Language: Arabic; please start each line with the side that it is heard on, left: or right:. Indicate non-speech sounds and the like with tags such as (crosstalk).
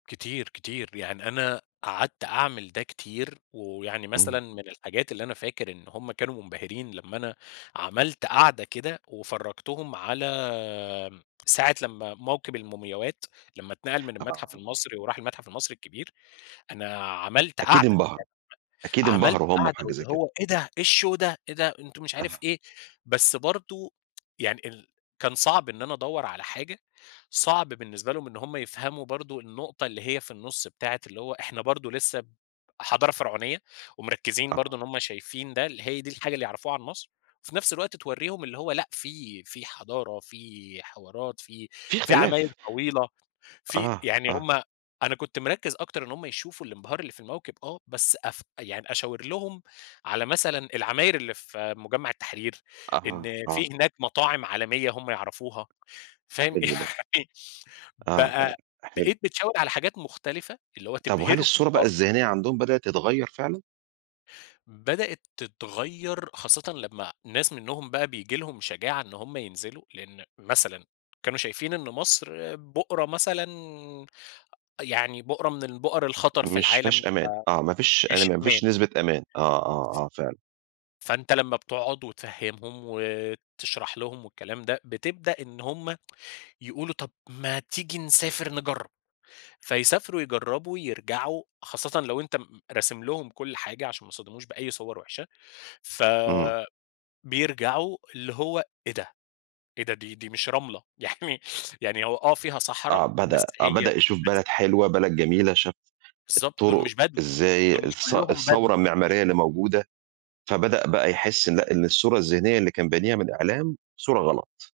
left: كتير، كتير، ب يعني أنا قعدت أعمل ده كتير ويعني مثلًا
right: إمم.
left: من الحاجات اللي أنا فاكر إن هُم كانوا منبهرين لمّا أنا عملت قعدة كده، وفرجتهم على م ساعة لمّا موكب المومياوات لمّا اتنقل من المتحف
right: آه.
left: المصري وراح المتحف المصري الكبير، أنا عملت
right: أكيد
left: قعدة،
right: انبهروا، أكيد
left: (unintelligible) عملت
right: انبهروا هُم
left: قعدة
right: بحاجة زي
left: واللي
right: كده.
left: "هو إيه ده إيه الshow ده إيه! ده أنتم" مش عارف
right: أها.
left: إيه، بس برضه يعني ال كان صعب إن أنا ادوّر على حاجة صعب بالنسبة لهم إن هُم يفهموا برضه النقطة اللي هي في النُص بتاعة اللي هو إحنا برضه لسه ب حضارة فرعونية ومركزين برضه
right: آه.
left: إن هُم شايفين ده، اللي هي دي الحاجة اللي يعرفوها عن مصر، وفي نَفْس الوقت توريهم اللي هو لأ في في حضارة في حوارات في
right: في
left: في عماير
right: اختلاف.
left: طويلة في
right: آه،
left: يعني
right: آه.
left: هُم أنا كنت مركّز أكتر إن هُم يشوفوا الانبهار اللي في الموكب، آه، بس أف أ يعني أشاور لهم على مثلًا العماير اللي في مجمع التحرير،
right: أها،
left: إن في
right: آه.
left: هناك مطاعم عالمية هُم يعرفوها،
right: أ
left: فاهم؟
right: حلو ده.
left: يعني
right: آه أم
left: بقى
right: حلو.
left: بقيت بتشاور على حاجات مختلفة، اللي هو
right: طَب وهل
left: تبهرهم
right: الصورة بقى
left: أك
right: الذهنية عندهم بدأت تتغيّر فعلًا؟
left: بدأت تتغيّر خاصةً لمّا ناس منهم بقى بييجي لهم شجاعة إن هُم ينزلوا، لإن مثلًا كانوا شايفين إن مصر بؤرة مثلًا أ يعني بؤرة من البؤر الخطر في
right: مش
left: العالم ف
right: مافيهاش أمان، آه، مافيش أنا
left: مش أمان.
right: مافيش نسبة أمان، آه، آه، آه فعلًا.
left: فأنت لمّا بتقعُد وتفهمهم، وتشرح لهم والكلام ده، بتبدأ إن هُم يقولوا: "طَب ما تيجي نسافر نجرّب." فيسافروا يجرّبوا، يرجعوا خاصةً لو أنت م م راسم لهم كل حاجة عشان ما يصتدموش بأي صور وحشة، ف
right: إمم.
left: بيرجعوا اللي هو إيه ده؟! إيه ده؟! دي دي مش رملة يعني يعني هو آه فيها صحرا،
right: آه،
left: بس
right: بدأ آه،
left: هي
right: بدأ يشوف
left: بس
right: بلد حلوة، بلد جميلة، شاف
left: بالضبط، دُول
right: الطرق
left: مش بَدو،
right: إزاي
left: دُول مش
right: الث
left: كلّهم بَدو.
right: الثورة المعمارية اللي موجودة، فبدأ بقى يحس لأ، إن الصورة الذهنية اللي كان بانيها من الإعلام، صورة غلط.